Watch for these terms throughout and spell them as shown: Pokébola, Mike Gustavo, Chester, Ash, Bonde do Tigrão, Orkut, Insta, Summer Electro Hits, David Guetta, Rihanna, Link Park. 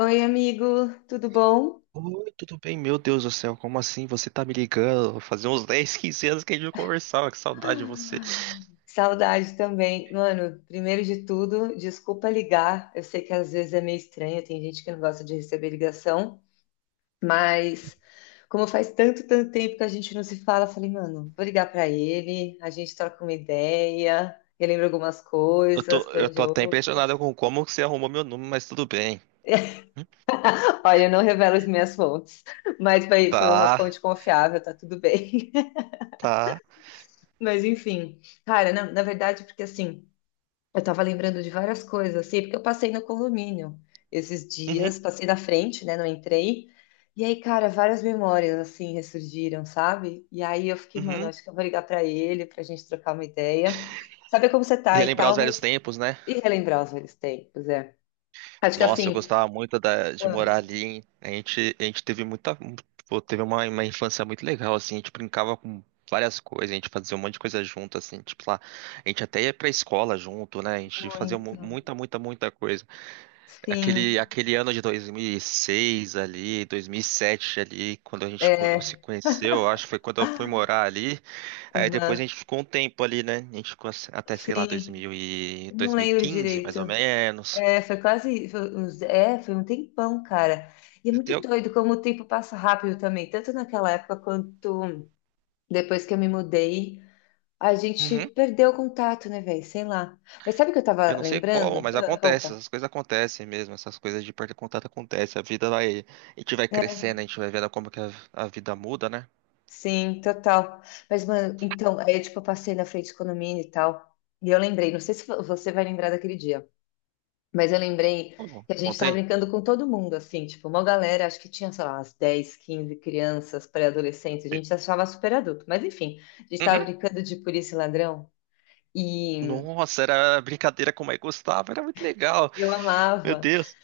Oi, amigo, tudo bom? Oi, tudo bem? Meu Deus do céu, como assim você tá me ligando? Fazia uns 10 15 anos que a gente não conversava, que saudade de você. Saudade também. Mano, primeiro de tudo, desculpa ligar. Eu sei que às vezes é meio estranho, tem gente que não gosta de receber ligação, mas como faz tanto, tanto tempo que a gente não se fala, eu falei, mano, vou ligar pra ele, a gente troca uma ideia, ele lembra algumas Eu coisas, tô, eu tô planeja até outras. impressionado com como que você arrumou meu número, mas tudo bem. Hum. Olha, eu não revelo as minhas fontes, mas foi uma Tá, fonte confiável, tá tudo bem. tá. Mas enfim, cara, na verdade, porque assim. Eu estava lembrando de várias coisas, assim, porque eu passei no condomínio esses Uhum, dias, passei na frente, né? Não entrei. E aí, cara, várias memórias, assim, ressurgiram, sabe? E aí eu fiquei, mano, uhum. acho que eu vou ligar pra ele, pra gente trocar uma ideia, saber como você tá e Relembrar os tal, velhos mas tempos, né? e relembrar os velhos tempos, é. Acho que Nossa, eu assim. gostava muito de morar Ah, ali, hein? A gente teve muita, pô, teve uma infância muito legal, assim. A gente brincava com várias coisas, a gente fazia um monte de coisa junto, assim. Tipo lá, a gente até ia pra escola junto, né? A gente fazia muito. muita, muita, muita coisa. Aquele, Sim, aquele ano de 2006 ali, 2007 ali, quando a gente se é. conheceu, eu acho que foi quando eu fui Ah, morar ali. Aí depois aham, a gente ficou um tempo ali, né? A gente ficou assim, até, sei lá, sim, 2000 e não lembro 2015, mais ou direito. menos. É, foi quase, foi uns- é, foi um tempão, cara. E é Eu muito tenho- doido como o tempo passa rápido também, tanto naquela época quanto depois que eu me mudei, a gente Uhum. perdeu o contato, né, velho? Sei lá. Mas sabe o que eu Eu tava não sei como, lembrando? mas Ah, acontece, conta. essas coisas acontecem mesmo, essas coisas de perder contato acontecem. A vida vai, a gente vai crescendo, a gente vai vendo como que a vida muda, né? Sim, total. Mas, mano, então, aí, tipo, eu passei na frente do condomínio e tal, e eu lembrei, não sei se você vai lembrar daquele dia. Mas eu lembrei Ou que a gente estava Contei? brincando com todo mundo, assim, tipo, uma galera, acho que tinha, sei lá, umas 10, 15 crianças, pré-adolescentes, a gente se achava super adulto, mas enfim, a gente estava Uhum. brincando de polícia e ladrão e Nossa, era brincadeira com o Mike Gustavo, era muito legal. eu Meu amava. Deus.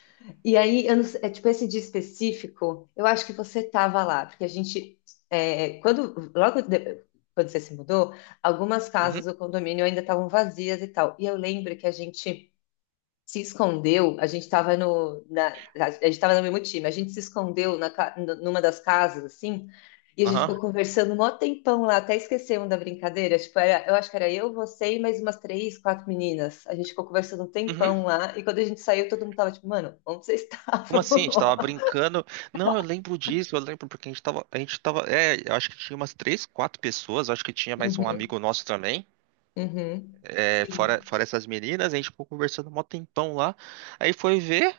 E aí, eu não sei- é, tipo, esse dia específico, eu acho que você estava lá, porque a gente, é, quando, quando você se mudou, algumas casas do condomínio ainda estavam vazias e tal, e eu lembro que a gente se escondeu, a gente estava no, na, a gente estava no mesmo time, a gente se escondeu na, numa das casas, assim, e a gente ficou Aham. conversando um maior tempão lá, até esquecemos da brincadeira, tipo, era, eu acho que era eu, você e mais umas três, quatro meninas, a gente ficou conversando um Uhum. tempão lá, e quando a gente saiu, todo mundo tava tipo, mano, onde vocês Como estavam? assim? A gente tava brincando. Não, eu lembro disso, eu lembro porque a gente tava. A gente tava. É, eu acho que tinha umas três, quatro pessoas, eu acho que tinha mais um Uhum, amigo nosso também. uhum. É, fora, Sim. fora essas meninas, a gente ficou conversando mó tempão lá. Aí foi ver,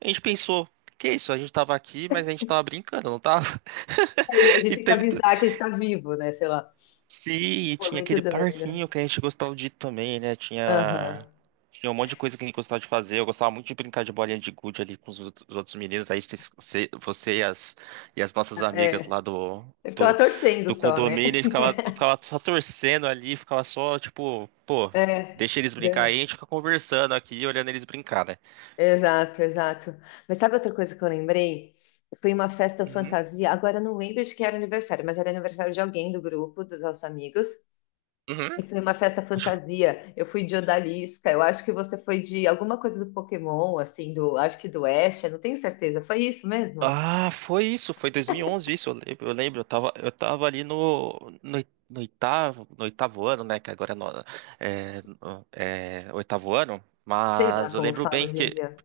a gente pensou, que isso? A gente tava aqui, mas a gente tava brincando, não tava? Aí a gente E tem que teve. avisar que a gente tá vivo, né, sei lá. Sim, e Pô, tinha muito aquele doido. parquinho que a gente gostava de ir também, né? Aham, Tinha um monte de coisa que a gente gostava de fazer. Eu gostava muito de brincar de bolinha de gude ali com os outros meninos. Aí você e as nossas amigas é. lá Eu do, ficava torcendo do só, né? condomínio e ficava só torcendo ali, ficava só, tipo, pô, É. deixa eles brincar aí, a gente fica conversando aqui, olhando eles brincar, né? Exato, exato. Mas sabe outra coisa que eu lembrei? Foi uma festa Uhum. fantasia. Agora eu não lembro de quem era o aniversário, mas era aniversário de alguém do grupo, dos nossos amigos. Uhum. E foi uma festa fantasia. Eu fui de odalisca. Eu acho que você foi de alguma coisa do Pokémon, assim, do, acho que do Ash, eu não tenho certeza. Foi isso mesmo? Ah, foi isso, foi 2011 isso, eu lembro, eu tava ali no, no oitavo, no oitavo ano, né, que agora é, é oitavo ano, Sei lá mas como fala hoje em dia.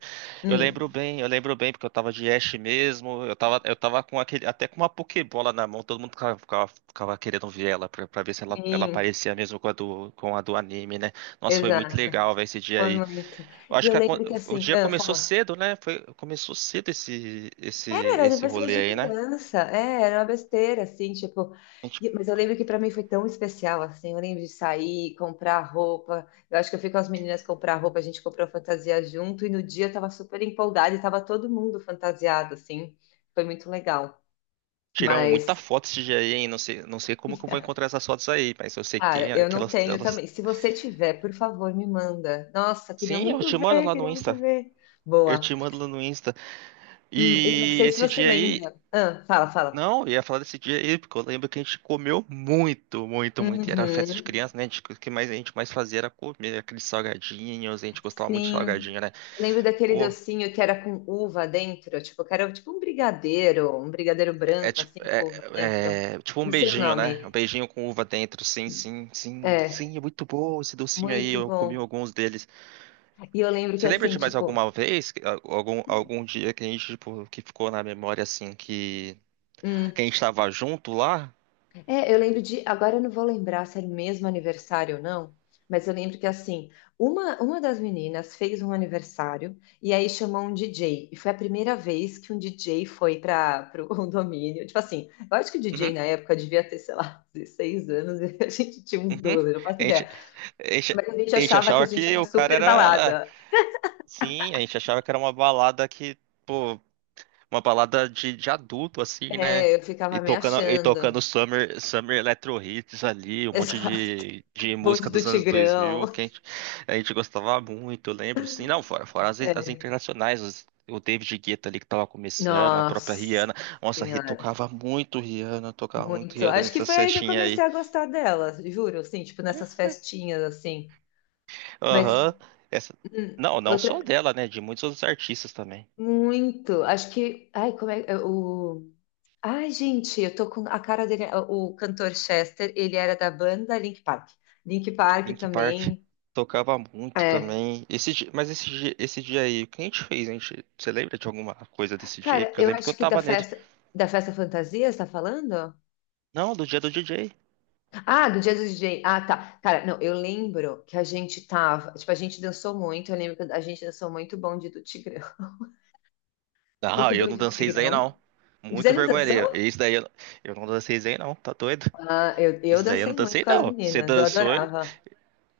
Hum, eu lembro bem, porque eu tava de Ash mesmo, eu tava com aquele, até com uma Pokébola na mão, todo mundo ficava querendo ver ela, pra ver se ela sim, parecia mesmo com a do anime, né, nossa, foi muito exato. legal, ver esse dia Foi aí. muito. Eu E acho eu que a lembro que o assim, dia ah, começou fala. cedo, né? Foi, começou cedo esse, esse, Era de esse diversões rolê de aí, né? criança, é, era uma besteira, assim, tipo. A gente Mas eu lembro que para mim foi tão especial, assim. Eu lembro de sair, comprar roupa. Eu acho que eu fui com as meninas comprar roupa, a gente comprou fantasia junto, e no dia eu tava super empolgada e tava todo mundo fantasiado, assim. Foi muito legal. tiramos muita Mas, foto esse dia aí, hein? Não sei como que eu vou encontrar essas fotos aí, mas eu sei que cara, tem eu não aquelas, tenho elas. também. Se você tiver, por favor, me manda. Nossa, queria Sim, eu muito te mando ver, lá no queria muito Insta. ver. Eu Boa. te mando lá no Insta. E eu não E sei se esse você dia aí, lembra. Ah, fala, fala. não, eu ia falar desse dia aí, porque eu lembro que a gente comeu muito, muito, muito. E era festa de Uhum. criança, né? O que mais a gente mais fazia era comer aqueles salgadinhos, a gente gostava muito de Sim. salgadinho, né? Eu lembro daquele Porra. docinho que era com uva dentro, tipo, que era tipo um brigadeiro É branco, tipo, assim, com uva dentro. é, é tipo um Não sei o beijinho, né? Um nome. beijinho com uva dentro. Sim, sim, sim, É, sim, é muito bom esse docinho aí. muito Eu comi bom. alguns deles. E eu lembro que Você lembra assim, de mais tipo, alguma vez, algum dia que a gente, tipo, que ficou na memória assim, que a hum, gente tava junto lá? é, eu lembro de. Agora eu não vou lembrar se era o mesmo aniversário ou não, mas eu lembro que assim, uma das meninas fez um aniversário e aí chamou um DJ. E foi a primeira vez que um DJ foi para o condomínio. Tipo assim, eu acho que o DJ Uhum, na época devia ter, sei lá, 16 anos e a gente tinha uns uhum. 12, não faço A gente, ideia. a gente, Mas a gente a gente achava que a achava gente que era o cara super era. balada. Sim, a gente achava que era uma balada que, pô, uma balada de adulto, assim, né? É, eu E ficava me tocando, e tocando achando. Summer Electro Hits ali, um monte Exato. de Bonde música do dos anos 2000 que Tigrão. a gente gostava muito, eu lembro, assim, não, fora as É. internacionais, o David Guetta ali que tava começando, a própria Nossa Rihanna, nossa, Senhora. Tocava muito Muito. Rihanna Acho que nessa foi aí que eu festinhas aí, comecei a gostar dela, juro, assim, tipo nessas festinhas assim. Mas aham. Essa, não, não só outra dela, né, de muitos outros artistas também. muito. Acho que ai, como é o ai, gente, eu tô com a cara dele, é, o cantor Chester, ele era da banda Link Park. Link Park Link Park também. tocava muito É. também. Esse, di- mas esse, di- esse dia aí, o que a gente fez? Você lembra de alguma coisa desse dia aí? Cara, Porque eu eu lembro que eu acho que tava nele. Da festa fantasia, você tá falando? Não, do dia do DJ. Ah, do dia do DJ. Ah, tá. Cara, não, eu lembro que a gente tava, tipo, a gente dançou muito, eu lembro que a gente dançou muito Bonde do Tigrão. Não, Muito eu Boi não de dancei isso aí Tigrão. não. Você Muito não vergonha alheia. dançou? Isso daí eu não dancei isso aí não, tá doido? Ah, eu Isso daí eu não dancei muito dancei com as não. Você meninas, eu dançou. Adorava.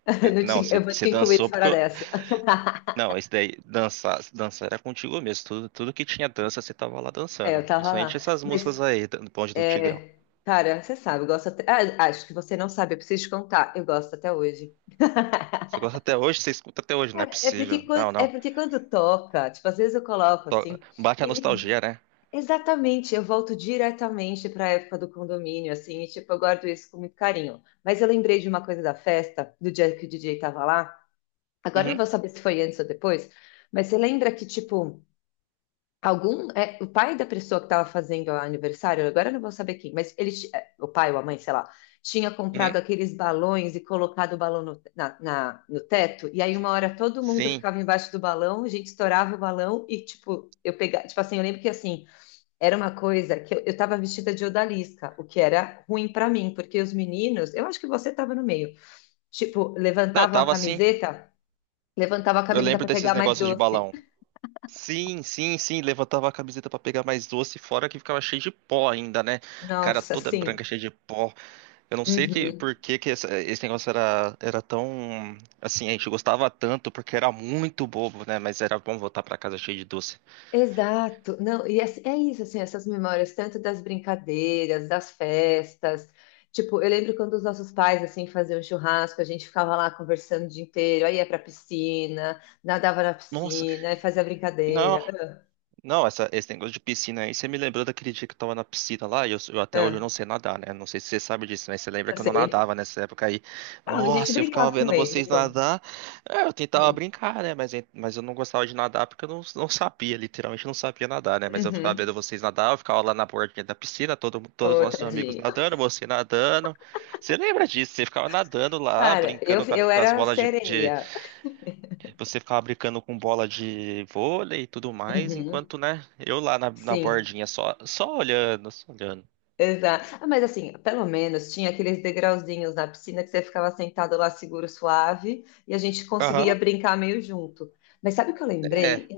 Não Não, te- você, eu vou você te incluir dançou porque fora eu. dessa. Não, isso daí, dançar, dançar era contigo mesmo. Tudo, tudo que tinha dança, você tava lá É, eu dançando. tava Principalmente lá. essas Mas, músicas aí, do Bonde do Tigrão. é, cara, você sabe, eu gosto até. Ah, acho que você não sabe, eu preciso te contar. Eu gosto até hoje. Você gosta até hoje? Você escuta até hoje? Não é Cara, é possível. porque, Não, é não. porque quando toca, tipo, às vezes eu coloco To- assim, Bate a e me- nostalgia, né? exatamente, eu volto diretamente para a época do condomínio, assim, e tipo, eu guardo isso com muito carinho. Mas eu lembrei de uma coisa da festa, do dia que o DJ tava lá. Agora eu não Uhum, vou saber se foi antes ou depois, mas você lembra que, tipo, algum. É, o pai da pessoa que estava fazendo o aniversário, agora eu não vou saber quem, mas ele, é, o pai ou a mãe, sei lá, tinha comprado uhum. aqueles balões e colocado o balão no teto, e aí uma hora todo mundo Sim. ficava embaixo do balão, a gente estourava o balão e, tipo, eu pegava. Tipo assim, eu lembro que assim, era uma coisa que eu tava vestida de odalisca, o que era ruim pra mim, porque os meninos, eu acho que você tava no meio, tipo, Não, eu levantavam a tava assim. camiseta. Levantava a Eu camiseta lembro para desses pegar mais negócios de doce. balão. Sim, sim, sim. Levantava a camiseta pra pegar mais doce, fora que ficava cheio de pó ainda, né? Cara Nossa, toda sim. branca, cheia de pó. Eu não sei Uhum. por que, que esse negócio era tão. Assim, a gente gostava tanto porque era muito bobo, né? Mas era bom voltar pra casa cheio de doce. Exato. Não, e é, é isso, assim, essas memórias, tanto das brincadeiras, das festas. Tipo, eu lembro quando os nossos pais, assim, faziam churrasco, a gente ficava lá conversando o dia inteiro, aí ia pra piscina, nadava na Nossa, piscina, aí fazia não. brincadeira. Não, esse negócio de piscina aí, você me lembrou daquele dia que eu tava na piscina lá, e eu Ah, até hoje eu não ah, sei nadar, né? Não sei se você sabe disso, mas você lembra eu que eu não nadava sei. nessa época aí. Ah, a gente Nossa, eu ficava brincava vendo anyway, vocês mas conta. nadar. É, eu tentava Hum. brincar, né? Mas, mas eu não gostava de nadar porque eu não sabia, literalmente não sabia nadar, né? Mas eu ficava vendo Uhum. vocês nadar, eu ficava lá na bordinha da piscina, todos os Ô, nossos amigos tadinho. Nadando. Você lembra disso? Você ficava nadando lá, Cara, eu, brincando eu com as era bolas de, sereia. você ficava brincando com bola de vôlei e tudo mais, Uhum. enquanto, né, eu lá na Sim. bordinha, só olhando, só olhando. Exato. Ah, mas assim, pelo menos tinha aqueles degrauzinhos na piscina que você ficava sentado lá seguro, suave, e a gente conseguia Aham, brincar meio junto. Mas sabe o que eu lembrei? é.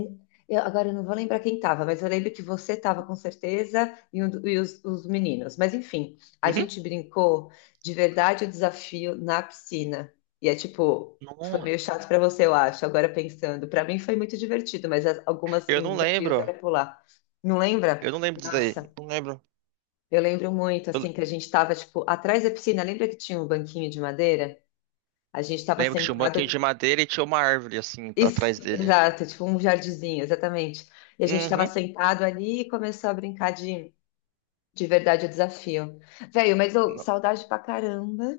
Agora eu não vou lembrar quem estava, mas eu lembro que você estava com certeza e, e os meninos. Mas enfim, a Uhum. gente brincou de verdade o desafio na piscina. E é tipo, foi Não, meio chato para você, eu acho, agora pensando. Para mim foi muito divertido, mas algumas, eu não os desafios lembro. era pular. Não lembra? Eu não lembro disso aí. Nossa. Não lembro. Eu lembro muito, Eu assim, que a gente estava, tipo, atrás da piscina. Lembra que tinha um banquinho de madeira? A gente estava lembro que tinha um banquinho sentado. de madeira e tinha uma árvore, assim, tá atrás Isso, dele. exato, tipo um jardinzinho, exatamente. E a gente estava Uhum. sentado ali e começou a brincar de verdade o desafio. Velho, mas eu, Não. saudade pra caramba.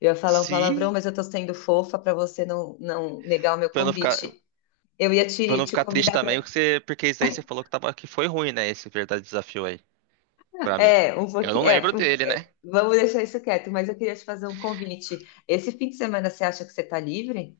Eu ia falar um palavrão, Se, mas eu tô sendo fofa pra você não negar o meu pra eu não ficar, convite. Eu ia pra eu te, não te ficar triste convidar também, pra. porque isso aí você falou que foi ruim, né, esse verdadeiro desafio aí, pra mim. É, um Eu não pouquinho. lembro É, um- dele, é, né? vamos deixar isso quieto, mas eu queria te fazer um convite. Esse fim de semana você acha que você tá livre?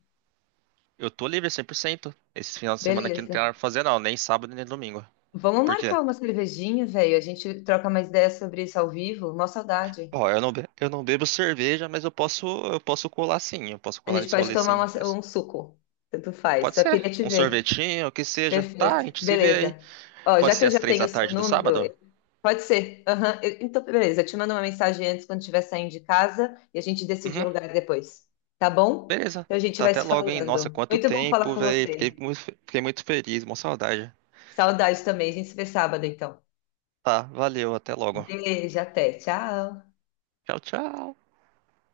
Eu tô livre 100%. Esse final de semana aqui não Beleza. tem nada pra fazer, não. Nem sábado, nem domingo. Vamos Por quê? marcar uma cervejinha, velho. A gente troca mais ideias sobre isso ao vivo. Mó saudade. Ó, eu não bebo cerveja, mas eu posso colar sim. Eu posso A colar gente nesse pode rolê tomar sim. uma- um suco. Tanto faz. Pode Só ser. queria te Um ver. sorvetinho, o que seja. Tá, a Perfeito. gente se vê aí. Beleza. Ó, já Pode que ser eu às já 3 tenho da o seu tarde do número, sábado? Pode ser. Aham. Então, beleza. Eu te mando uma mensagem antes quando estiver saindo de casa e a gente decide o Uhum, lugar depois. Tá bom? beleza. Então a gente Tá vai até se logo, hein? Nossa, falando. quanto Muito bom falar tempo, com velho. Fiquei você. muito, fe- fiquei muito feliz, uma saudade. Saudade também. A gente se vê sábado, então. Tá, valeu, até logo. Beijo, até. Tchau. Tchau, tchau.